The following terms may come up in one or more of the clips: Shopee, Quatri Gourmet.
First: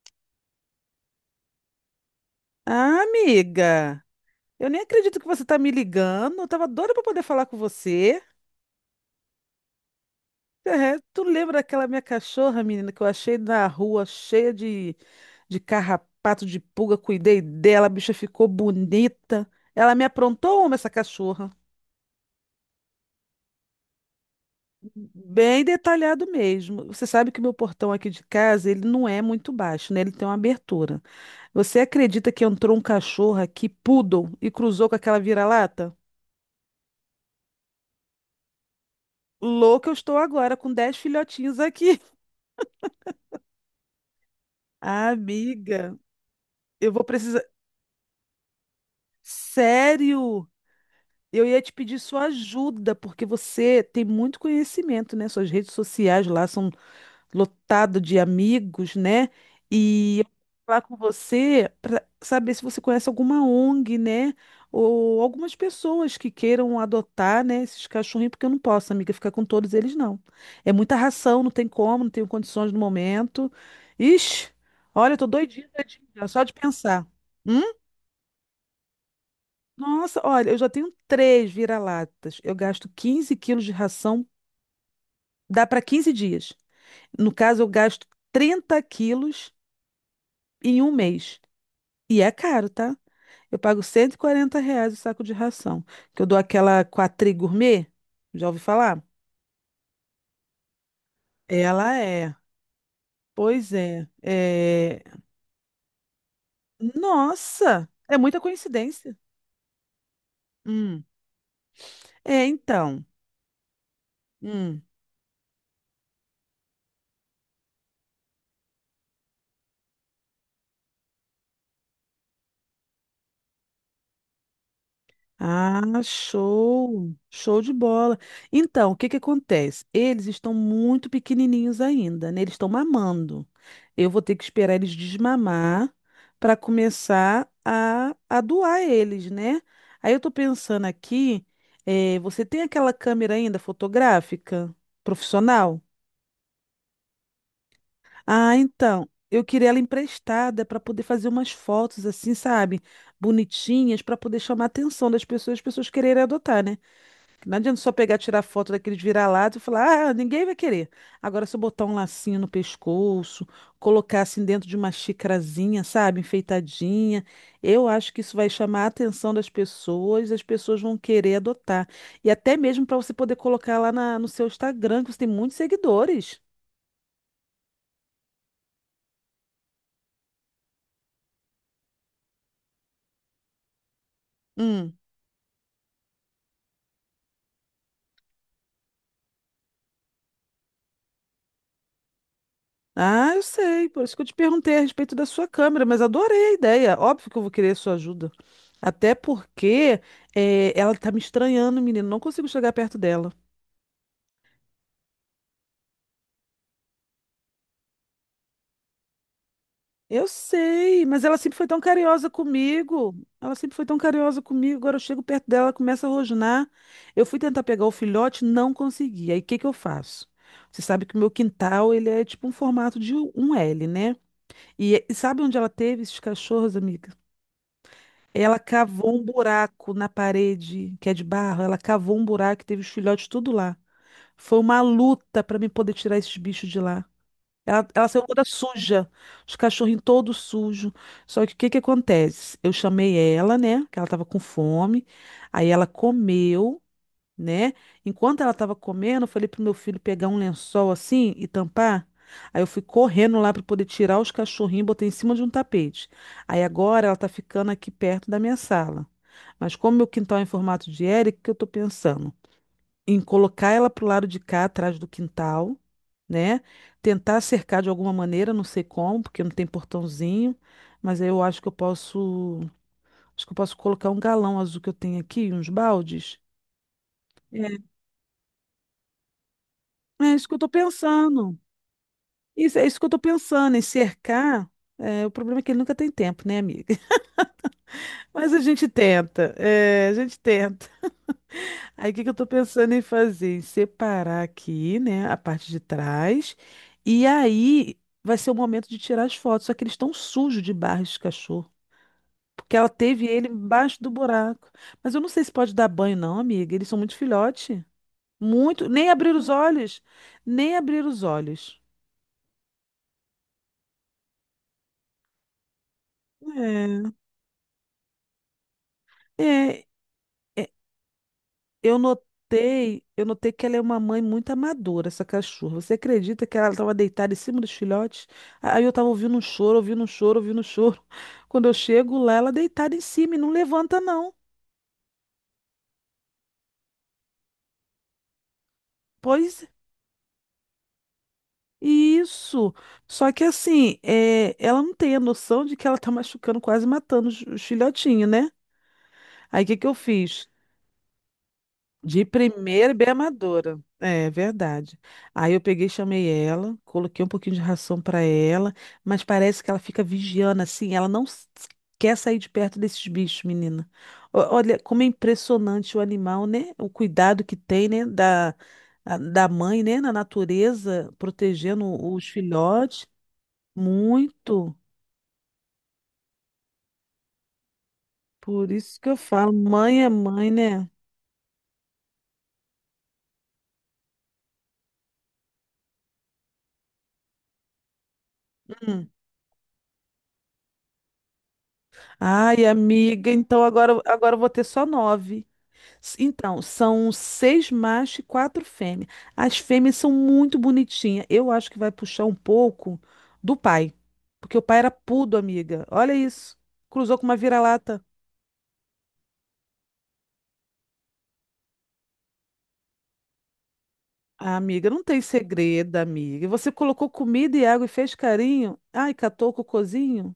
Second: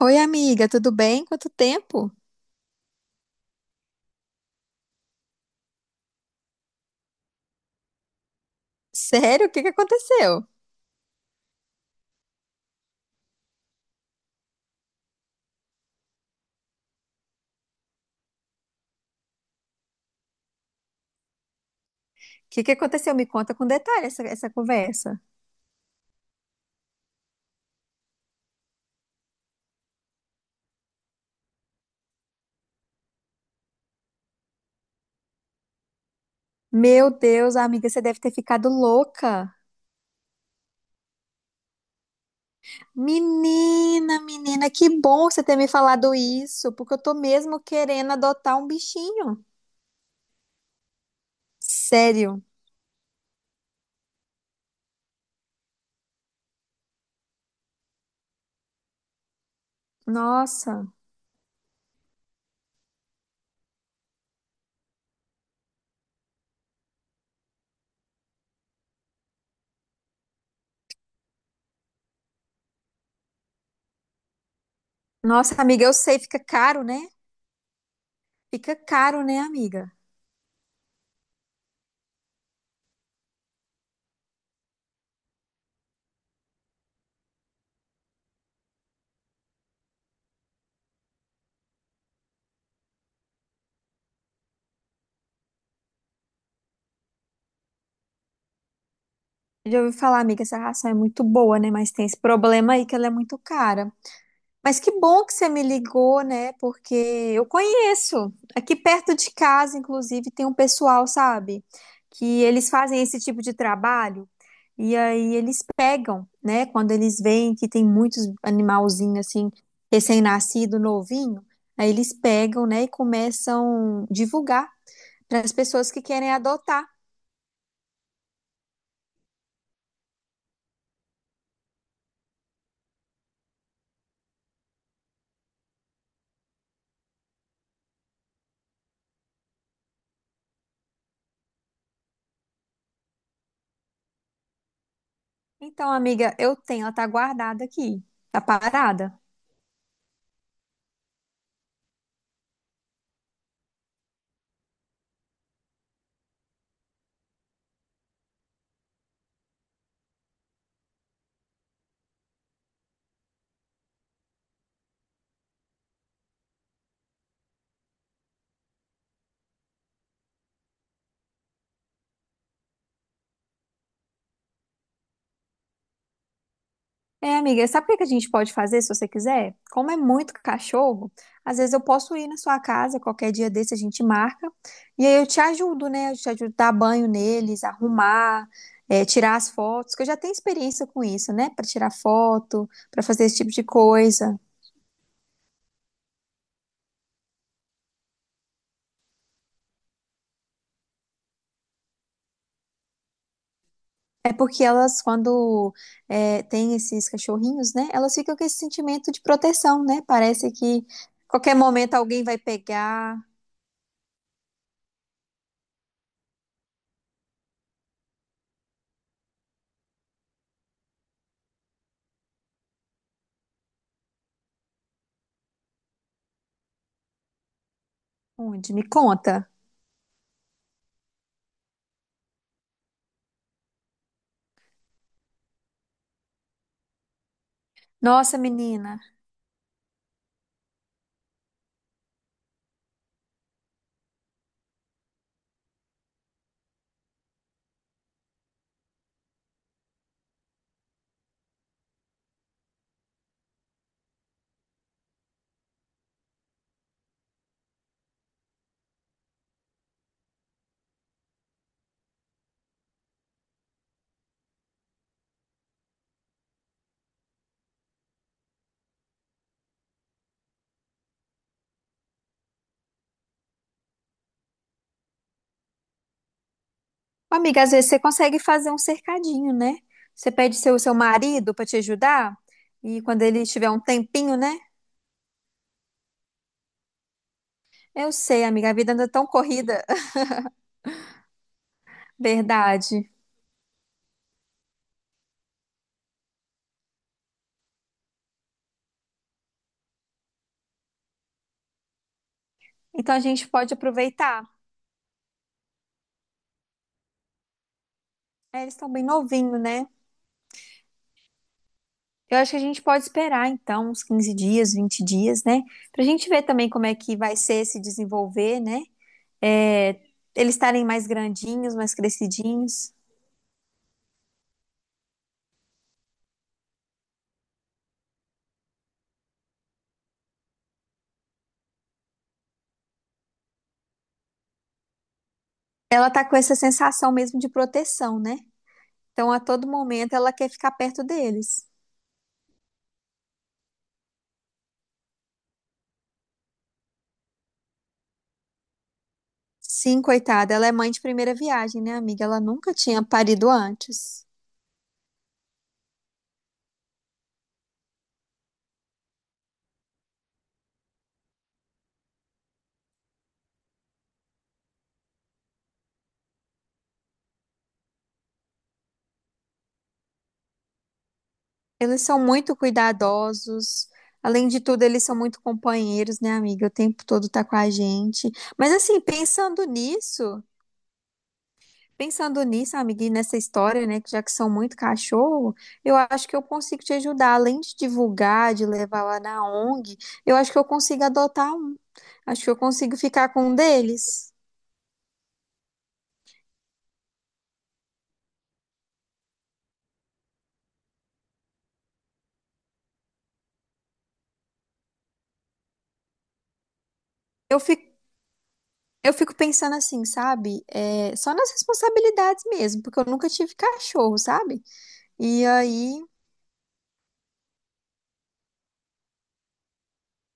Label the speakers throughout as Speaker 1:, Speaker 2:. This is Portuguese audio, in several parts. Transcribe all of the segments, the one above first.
Speaker 1: Oi, amiga, tudo bem? Quanto tempo?
Speaker 2: Ah, amiga, eu nem acredito que você tá me ligando. Eu tava doida pra poder falar com você.
Speaker 1: Sério? O que que aconteceu? O
Speaker 2: É, tu lembra daquela minha cachorra, menina, que eu achei na rua cheia de carrapato, de pulga? Cuidei dela, a bicha ficou bonita. Ela me aprontou uma, essa cachorra.
Speaker 1: que que aconteceu? Me conta com detalhe essa conversa.
Speaker 2: Bem detalhado mesmo. Você sabe que o meu portão aqui de casa, ele não é muito baixo, né? Ele tem uma abertura. Você acredita que entrou um cachorro aqui, poodle, e cruzou com aquela vira-lata?
Speaker 1: Meu Deus, amiga, você deve ter ficado louca.
Speaker 2: Louca eu estou agora, com 10 filhotinhos aqui.
Speaker 1: Menina, que bom você ter me
Speaker 2: Amiga,
Speaker 1: falado isso,
Speaker 2: eu
Speaker 1: porque eu
Speaker 2: vou
Speaker 1: tô
Speaker 2: precisar.
Speaker 1: mesmo querendo adotar um bichinho.
Speaker 2: Sério? Eu ia te pedir sua
Speaker 1: Sério?
Speaker 2: ajuda, porque você tem muito conhecimento, né? Suas redes sociais lá são lotado de amigos, né? E eu vou falar
Speaker 1: Nossa.
Speaker 2: com você para saber se você conhece alguma ONG, né? Ou algumas pessoas que queiram adotar, né, esses cachorrinhos, porque eu não posso, amiga, ficar com todos eles, não. É muita ração, não tem como, não tenho condições no momento. Ixi, olha, eu tô
Speaker 1: Nossa,
Speaker 2: doidinha,
Speaker 1: amiga, eu
Speaker 2: doidinha,
Speaker 1: sei,
Speaker 2: já,
Speaker 1: fica
Speaker 2: só de
Speaker 1: caro, né?
Speaker 2: pensar. Hum?
Speaker 1: Fica caro, né, amiga?
Speaker 2: Nossa, olha, eu já tenho 3 vira-latas. Eu gasto 15 quilos de ração, dá para 15 dias. No caso, eu gasto 30 quilos em um mês. E é caro, tá? Eu pago R$ 140 o saco de ração. Que eu dou aquela Quatri Gourmet. Já ouvi falar?
Speaker 1: Já ouvi falar, amiga, essa ração é muito boa, né? Mas
Speaker 2: Ela
Speaker 1: tem esse
Speaker 2: é.
Speaker 1: problema aí que ela é muito
Speaker 2: Pois
Speaker 1: cara.
Speaker 2: é.
Speaker 1: Mas que
Speaker 2: É.
Speaker 1: bom que você me ligou, né? Porque eu
Speaker 2: Nossa! É
Speaker 1: conheço.
Speaker 2: muita
Speaker 1: Aqui perto
Speaker 2: coincidência.
Speaker 1: de casa, inclusive, tem um
Speaker 2: Hum.
Speaker 1: pessoal, sabe? Que
Speaker 2: É,
Speaker 1: eles fazem
Speaker 2: então.
Speaker 1: esse tipo de trabalho.
Speaker 2: Hum.
Speaker 1: E aí eles pegam, né? Quando eles veem que tem muitos animalzinhos, assim, recém-nascido, novinho. Aí eles pegam, né? E começam a divulgar para as
Speaker 2: Ah,
Speaker 1: pessoas que querem adotar.
Speaker 2: show! Show de bola. Então, o que que acontece? Eles estão muito pequenininhos ainda, né? Eles estão mamando. Eu vou ter que esperar eles desmamar para começar a doar eles, né? Aí eu tô pensando aqui, você tem aquela câmera ainda fotográfica profissional?
Speaker 1: Então, amiga, eu tenho, ela tá guardada aqui. Tá
Speaker 2: Ah, então,
Speaker 1: parada.
Speaker 2: eu queria ela emprestada para poder fazer umas fotos assim, sabe? Bonitinhas para poder chamar a atenção das pessoas, as pessoas quererem adotar, né? Não adianta só pegar, tirar foto daqueles vira-lata e falar, ah, ninguém vai querer. Agora, se eu botar um lacinho no pescoço, colocar assim dentro de uma xicrazinha, sabe, enfeitadinha, eu acho que isso vai chamar a atenção das pessoas, as pessoas vão querer adotar. E até mesmo para você poder colocar lá no seu Instagram, que você tem muitos seguidores.
Speaker 1: É, amiga, sabe o que que a gente pode fazer se você quiser? Como é muito cachorro, às vezes eu posso ir na sua casa, qualquer dia desse a gente marca,
Speaker 2: Hum.
Speaker 1: e aí eu te ajudo, né? Eu te ajudo a dar banho neles, arrumar, é, tirar as fotos, que eu já tenho experiência com isso, né? Pra tirar foto, pra fazer
Speaker 2: Ah,
Speaker 1: esse
Speaker 2: eu
Speaker 1: tipo de
Speaker 2: sei, por isso que eu te
Speaker 1: coisa.
Speaker 2: perguntei a respeito da sua câmera, mas adorei a ideia. Óbvio que eu vou querer a sua ajuda. Até porque ela tá me estranhando, menino. Não consigo chegar perto dela.
Speaker 1: É porque elas, quando é, tem esses cachorrinhos, né? Elas ficam com esse sentimento de proteção, né?
Speaker 2: Eu
Speaker 1: Parece que
Speaker 2: sei, mas ela
Speaker 1: qualquer
Speaker 2: sempre foi tão
Speaker 1: momento alguém
Speaker 2: carinhosa
Speaker 1: vai
Speaker 2: comigo.
Speaker 1: pegar.
Speaker 2: Ela sempre foi tão carinhosa comigo. Agora eu chego perto dela, ela começa a rosnar. Eu fui tentar pegar o filhote, não consegui. Aí o que que eu faço? Você sabe que o meu quintal, ele é tipo um formato de um L, né? E sabe onde ela teve esses cachorros, amiga? Ela
Speaker 1: Onde? Me
Speaker 2: cavou um
Speaker 1: conta.
Speaker 2: buraco na parede, que é de barro. Ela cavou um buraco e teve os filhotes tudo lá. Foi uma luta para mim poder tirar esses bichos de lá. Ela saiu
Speaker 1: Nossa,
Speaker 2: toda
Speaker 1: menina.
Speaker 2: suja, os cachorrinhos todos sujos. Só que o que que acontece? Eu chamei ela, né? Que ela tava com fome. Aí ela comeu, né? Enquanto ela estava comendo, eu falei pro meu filho pegar um lençol assim e tampar. Aí eu fui correndo lá para poder tirar os cachorrinhos e botei em cima de um tapete. Aí agora ela tá ficando aqui perto da minha sala. Mas como meu quintal é em formato de L, o que que eu tô pensando? Em colocar ela pro lado de cá, atrás do quintal, né? Tentar cercar de alguma maneira, não sei como, porque não tem portãozinho, mas aí eu acho que eu posso, acho que eu posso colocar um galão azul que eu tenho aqui, uns baldes.
Speaker 1: Amiga, às vezes você consegue fazer um cercadinho, né? Você
Speaker 2: É isso que
Speaker 1: pede
Speaker 2: eu tô
Speaker 1: seu marido
Speaker 2: pensando.
Speaker 1: para te ajudar
Speaker 2: Isso, é isso
Speaker 1: e
Speaker 2: que eu tô
Speaker 1: quando ele tiver
Speaker 2: pensando,
Speaker 1: um
Speaker 2: em
Speaker 1: tempinho, né?
Speaker 2: cercar. É, o problema é que ele nunca tem tempo, né, amiga?
Speaker 1: Eu sei,
Speaker 2: Mas a
Speaker 1: amiga, a
Speaker 2: gente
Speaker 1: vida anda tão
Speaker 2: tenta,
Speaker 1: corrida,
Speaker 2: é, a gente tenta. Aí o que que eu tô pensando em
Speaker 1: verdade.
Speaker 2: fazer? Em separar aqui, né, a parte de trás. E aí vai ser o momento de tirar as fotos. Só que eles estão sujos de barro de cachorro. Porque ela
Speaker 1: Então a
Speaker 2: teve ele
Speaker 1: gente pode
Speaker 2: embaixo do
Speaker 1: aproveitar.
Speaker 2: buraco. Mas eu não sei se pode dar banho, não, amiga. Eles são muito filhote.
Speaker 1: É, eles
Speaker 2: Muito.
Speaker 1: estão bem
Speaker 2: Nem abrir os
Speaker 1: novinhos, né?
Speaker 2: olhos. Nem abrir os olhos.
Speaker 1: Eu acho que a gente pode esperar, então, uns 15 dias, 20 dias, né? Pra gente ver também como é que vai ser se desenvolver, né?
Speaker 2: É. É, é.
Speaker 1: É, eles estarem mais grandinhos, mais
Speaker 2: Eu
Speaker 1: crescidinhos.
Speaker 2: notei, eu notei que ela é uma mãe muito amadora, essa cachorra. Você acredita que ela estava deitada em cima dos filhotes? Aí eu estava ouvindo um choro, ouvindo um choro, ouvindo um choro. Quando eu chego lá, ela deitada em cima e não levanta, não.
Speaker 1: Ela tá com essa sensação mesmo de proteção, né? Então, a todo
Speaker 2: Pois
Speaker 1: momento, ela quer ficar perto deles.
Speaker 2: isso. Só que assim, é, ela não tem a noção de que ela está machucando, quase matando os filhotinhos, né? Aí o que que eu
Speaker 1: Sim,
Speaker 2: fiz?
Speaker 1: coitada, ela é mãe de primeira viagem, né,
Speaker 2: De
Speaker 1: amiga? Ela nunca
Speaker 2: primeira,
Speaker 1: tinha
Speaker 2: bem
Speaker 1: parido
Speaker 2: amadora.
Speaker 1: antes.
Speaker 2: É verdade. Aí eu peguei, e chamei ela, coloquei um pouquinho de ração para ela, mas parece que ela fica vigiando assim, ela não s- quer sair de perto desses bichos, menina. Olha como é impressionante o animal, né? O cuidado que tem, né? Da, da mãe, né? Na natureza, protegendo
Speaker 1: Eles são
Speaker 2: os
Speaker 1: muito
Speaker 2: filhotes.
Speaker 1: cuidadosos. Além de
Speaker 2: Muito.
Speaker 1: tudo, eles são muito companheiros, né, amiga? O tempo todo tá com a gente.
Speaker 2: Por
Speaker 1: Mas
Speaker 2: isso
Speaker 1: assim,
Speaker 2: que eu falo, mãe é mãe, né?
Speaker 1: pensando nisso, amiga, e nessa história, né, que já que são muito cachorro, eu acho que eu consigo te ajudar. Além de divulgar, de levar
Speaker 2: Hum.
Speaker 1: lá na ONG, eu acho que eu consigo adotar um. Acho que eu
Speaker 2: Ai,
Speaker 1: consigo ficar
Speaker 2: amiga,
Speaker 1: com um
Speaker 2: então agora,
Speaker 1: deles.
Speaker 2: agora eu vou ter só nove. Então, são seis machos e quatro fêmeas. As fêmeas são muito bonitinhas. Eu acho que vai puxar um pouco do pai, porque o pai era pudo, amiga. Olha isso. Cruzou com uma
Speaker 1: Eu fico
Speaker 2: vira-lata.
Speaker 1: Eu fico pensando assim, sabe? É, só nas responsabilidades mesmo, porque eu nunca tive cachorro,
Speaker 2: Ah,
Speaker 1: sabe?
Speaker 2: amiga, não tem
Speaker 1: E
Speaker 2: segredo,
Speaker 1: aí
Speaker 2: amiga. E você colocou comida e água e fez carinho? Ai, catou o cocôzinho?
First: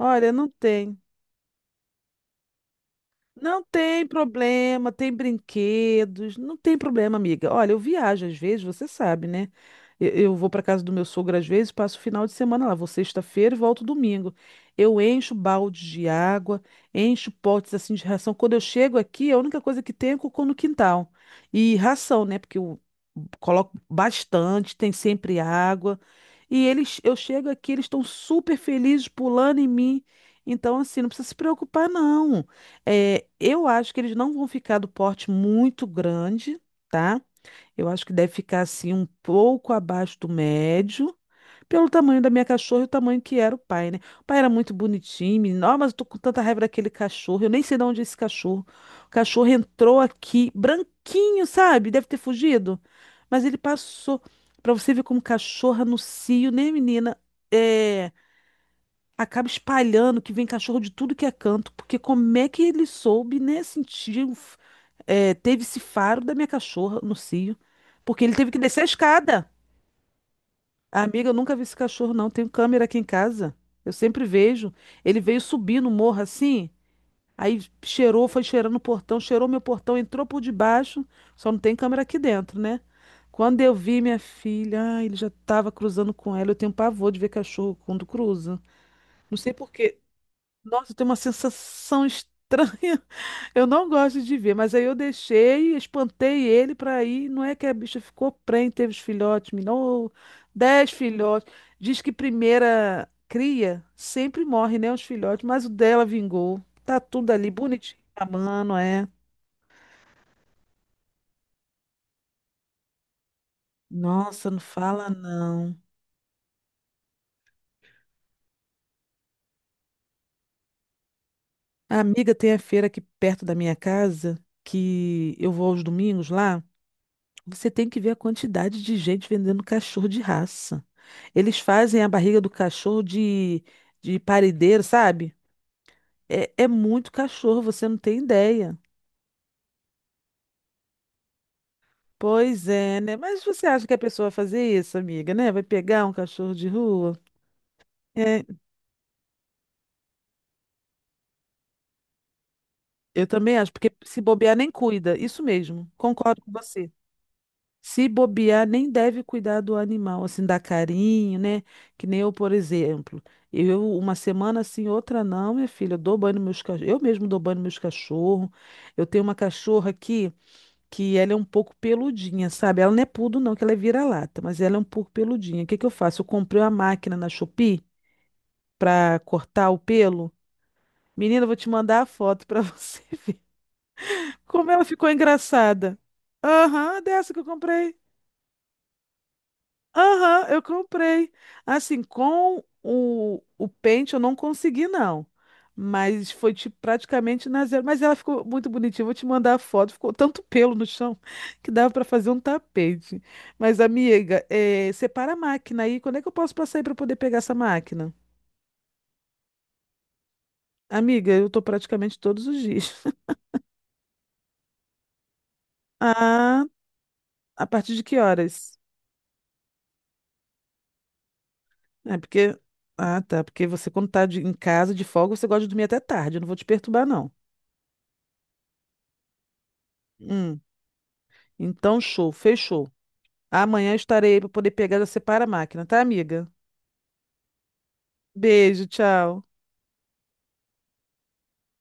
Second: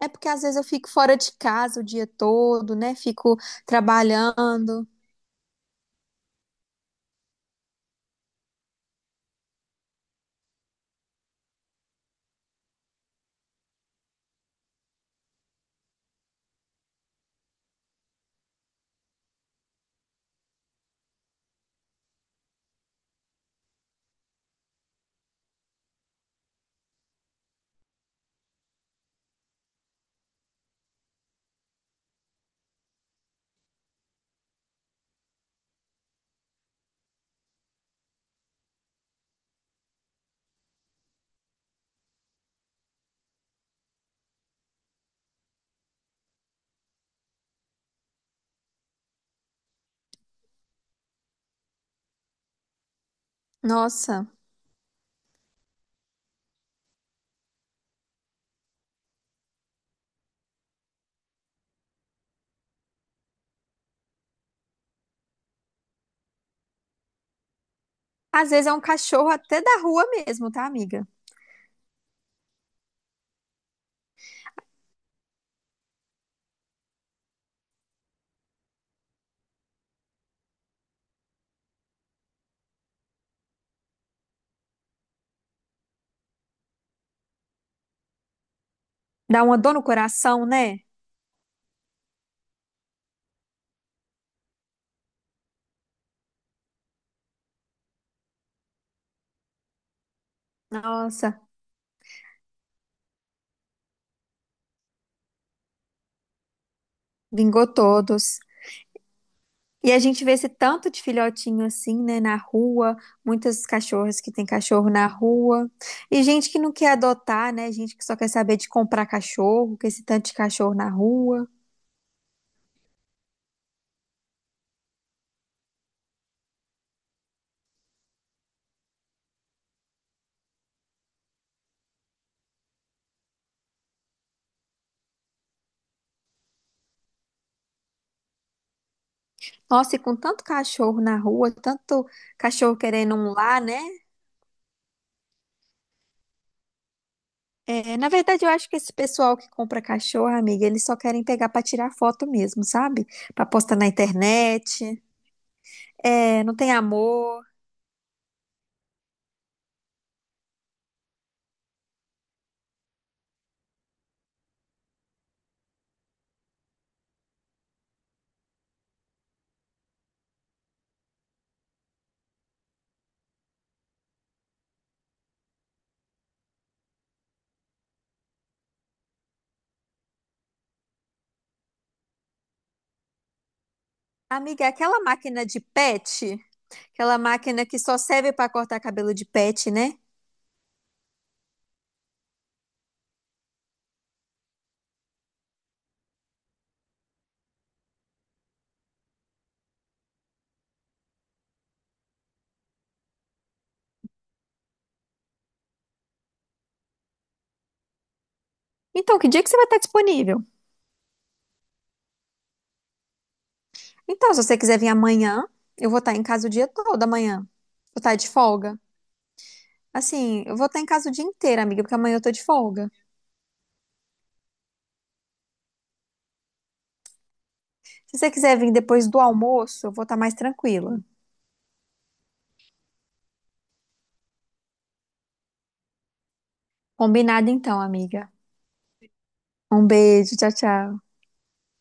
Speaker 1: é porque às
Speaker 2: não
Speaker 1: vezes eu fico
Speaker 2: tem.
Speaker 1: fora de casa o dia todo, né? Fico
Speaker 2: Não tem
Speaker 1: trabalhando.
Speaker 2: problema, tem brinquedos, não tem problema, amiga. Olha, eu viajo às vezes, você sabe, né? Eu vou para casa do meu sogro às vezes, passo o final de semana lá, vou sexta-feira e volto domingo. Eu encho baldes de água, encho potes assim de ração. Quando eu chego aqui, a única coisa que tem é cocô no quintal. E ração, né? Porque eu coloco bastante, tem sempre água. E eles, eu chego aqui, eles estão super felizes pulando em mim. Então, assim, não precisa se preocupar, não. É, eu acho que eles não vão ficar do porte muito grande, tá? Eu acho que deve ficar assim um pouco abaixo do médio, pelo tamanho da minha cachorra e o tamanho que era o pai, né? O pai era muito bonitinho, menino. Ó, mas eu tô com tanta raiva daquele cachorro. Eu nem sei de onde é esse cachorro. O cachorro entrou aqui, branquinho, sabe? Deve ter fugido. Mas ele passou.
Speaker 1: Nossa,
Speaker 2: Pra você ver como cachorra no cio, né, menina? É, acaba espalhando que vem cachorro de tudo que é canto, porque como é que ele soube, né, sentir, teve esse faro da minha cachorra no cio, porque ele
Speaker 1: às
Speaker 2: teve que
Speaker 1: vezes é um
Speaker 2: descer a
Speaker 1: cachorro
Speaker 2: escada.
Speaker 1: até da rua mesmo, tá, amiga?
Speaker 2: Amiga, eu nunca vi esse cachorro, não. Tenho câmera aqui em casa. Eu sempre vejo. Ele veio subir no morro assim, aí cheirou, foi cheirando o portão, cheirou meu portão, entrou por debaixo, só não tem câmera aqui dentro, né? Quando eu vi minha filha, ah, ele já estava cruzando com ela. Eu tenho pavor de ver cachorro quando cruza. Não
Speaker 1: Dá
Speaker 2: sei
Speaker 1: uma
Speaker 2: por
Speaker 1: dor no
Speaker 2: quê.
Speaker 1: coração, né?
Speaker 2: Nossa, tem uma sensação estranha. Eu não gosto de ver, mas aí eu deixei, espantei ele para ir. Não é que a bicha ficou prenhe, teve os filhotes, minou dez
Speaker 1: Nossa,
Speaker 2: filhotes. Diz que primeira cria sempre morre, né, os filhotes, mas o dela vingou. Tá tudo ali
Speaker 1: vingou
Speaker 2: bonitinho, a
Speaker 1: todos.
Speaker 2: mano, é.
Speaker 1: E a gente vê esse tanto de filhotinho assim, né, na rua, muitas cachorras que têm
Speaker 2: Nossa, não
Speaker 1: cachorro na
Speaker 2: fala
Speaker 1: rua,
Speaker 2: não.
Speaker 1: e gente que não quer adotar, né, gente que só quer saber de comprar cachorro, com esse tanto de cachorro na rua.
Speaker 2: A amiga tem a feira aqui perto da minha casa, que eu vou aos domingos lá. Você tem que ver a quantidade de gente vendendo cachorro de raça. Eles fazem a barriga do cachorro de paredeiro, sabe? É, é muito cachorro, você não tem ideia.
Speaker 1: Nossa, e com tanto cachorro na rua, tanto
Speaker 2: Pois
Speaker 1: cachorro
Speaker 2: é,
Speaker 1: querendo
Speaker 2: né?
Speaker 1: um
Speaker 2: Mas
Speaker 1: lar,
Speaker 2: você
Speaker 1: né?
Speaker 2: acha que a pessoa vai fazer isso, amiga, né? Vai pegar um cachorro de rua?
Speaker 1: É, na
Speaker 2: É,
Speaker 1: verdade, eu acho que esse pessoal que compra cachorro, amiga, eles só querem pegar pra tirar foto mesmo, sabe?
Speaker 2: eu
Speaker 1: Pra
Speaker 2: também acho,
Speaker 1: postar na
Speaker 2: porque se bobear nem
Speaker 1: internet.
Speaker 2: cuida. Isso mesmo, concordo
Speaker 1: É,
Speaker 2: com
Speaker 1: não tem
Speaker 2: você.
Speaker 1: amor.
Speaker 2: Se bobear, nem deve cuidar do animal, assim, dar carinho, né? Que nem eu, por exemplo. Eu, uma semana assim, outra não, minha filha. Eu dou banho nos meus cachorros. Eu mesmo dou banho nos meus cachorros. Eu tenho uma cachorra aqui que ela é um pouco peludinha, sabe? Ela não é pudo, não, que ela é vira-lata, mas ela é um pouco peludinha. O que que eu faço? Eu comprei uma máquina na Shopee pra cortar o pelo. Menina, eu vou te mandar a foto pra você ver
Speaker 1: Amiga, é
Speaker 2: como ela
Speaker 1: aquela
Speaker 2: ficou
Speaker 1: máquina de
Speaker 2: engraçada.
Speaker 1: pet.
Speaker 2: Aham,
Speaker 1: Aquela
Speaker 2: dessa que eu
Speaker 1: máquina que
Speaker 2: comprei.
Speaker 1: só serve para cortar cabelo de pet, né?
Speaker 2: Aham, eu comprei. Assim, com o pente eu não consegui, não. Mas foi tipo, praticamente na zero. Mas ela ficou muito bonitinha. Vou te mandar a foto. Ficou tanto pelo no chão que dava para fazer um tapete. Mas, amiga, separa a máquina aí. Quando é que eu posso passar aí para poder pegar essa máquina?
Speaker 1: Então, que dia que você vai estar disponível?
Speaker 2: Amiga, eu tô praticamente todos os dias.
Speaker 1: Então, se você quiser vir amanhã, eu vou estar em casa o
Speaker 2: Ah,
Speaker 1: dia todo amanhã.
Speaker 2: a partir
Speaker 1: Vou
Speaker 2: de
Speaker 1: estar
Speaker 2: que
Speaker 1: de folga.
Speaker 2: horas?
Speaker 1: Assim, eu vou estar em casa o dia inteiro, amiga, porque amanhã
Speaker 2: É
Speaker 1: eu tô de
Speaker 2: porque.
Speaker 1: folga.
Speaker 2: Ah, tá. Porque você, quando tá em casa de folga, você gosta de dormir até tarde. Eu não vou te perturbar, não.
Speaker 1: Se você quiser vir depois do almoço, eu vou estar mais
Speaker 2: Hum.
Speaker 1: tranquila.
Speaker 2: Então, show, fechou. Amanhã eu estarei aí para poder pegar e já separa a máquina, tá, amiga?
Speaker 1: Combinado então, amiga.
Speaker 2: Beijo, tchau.
Speaker 1: Um beijo, tchau, tchau.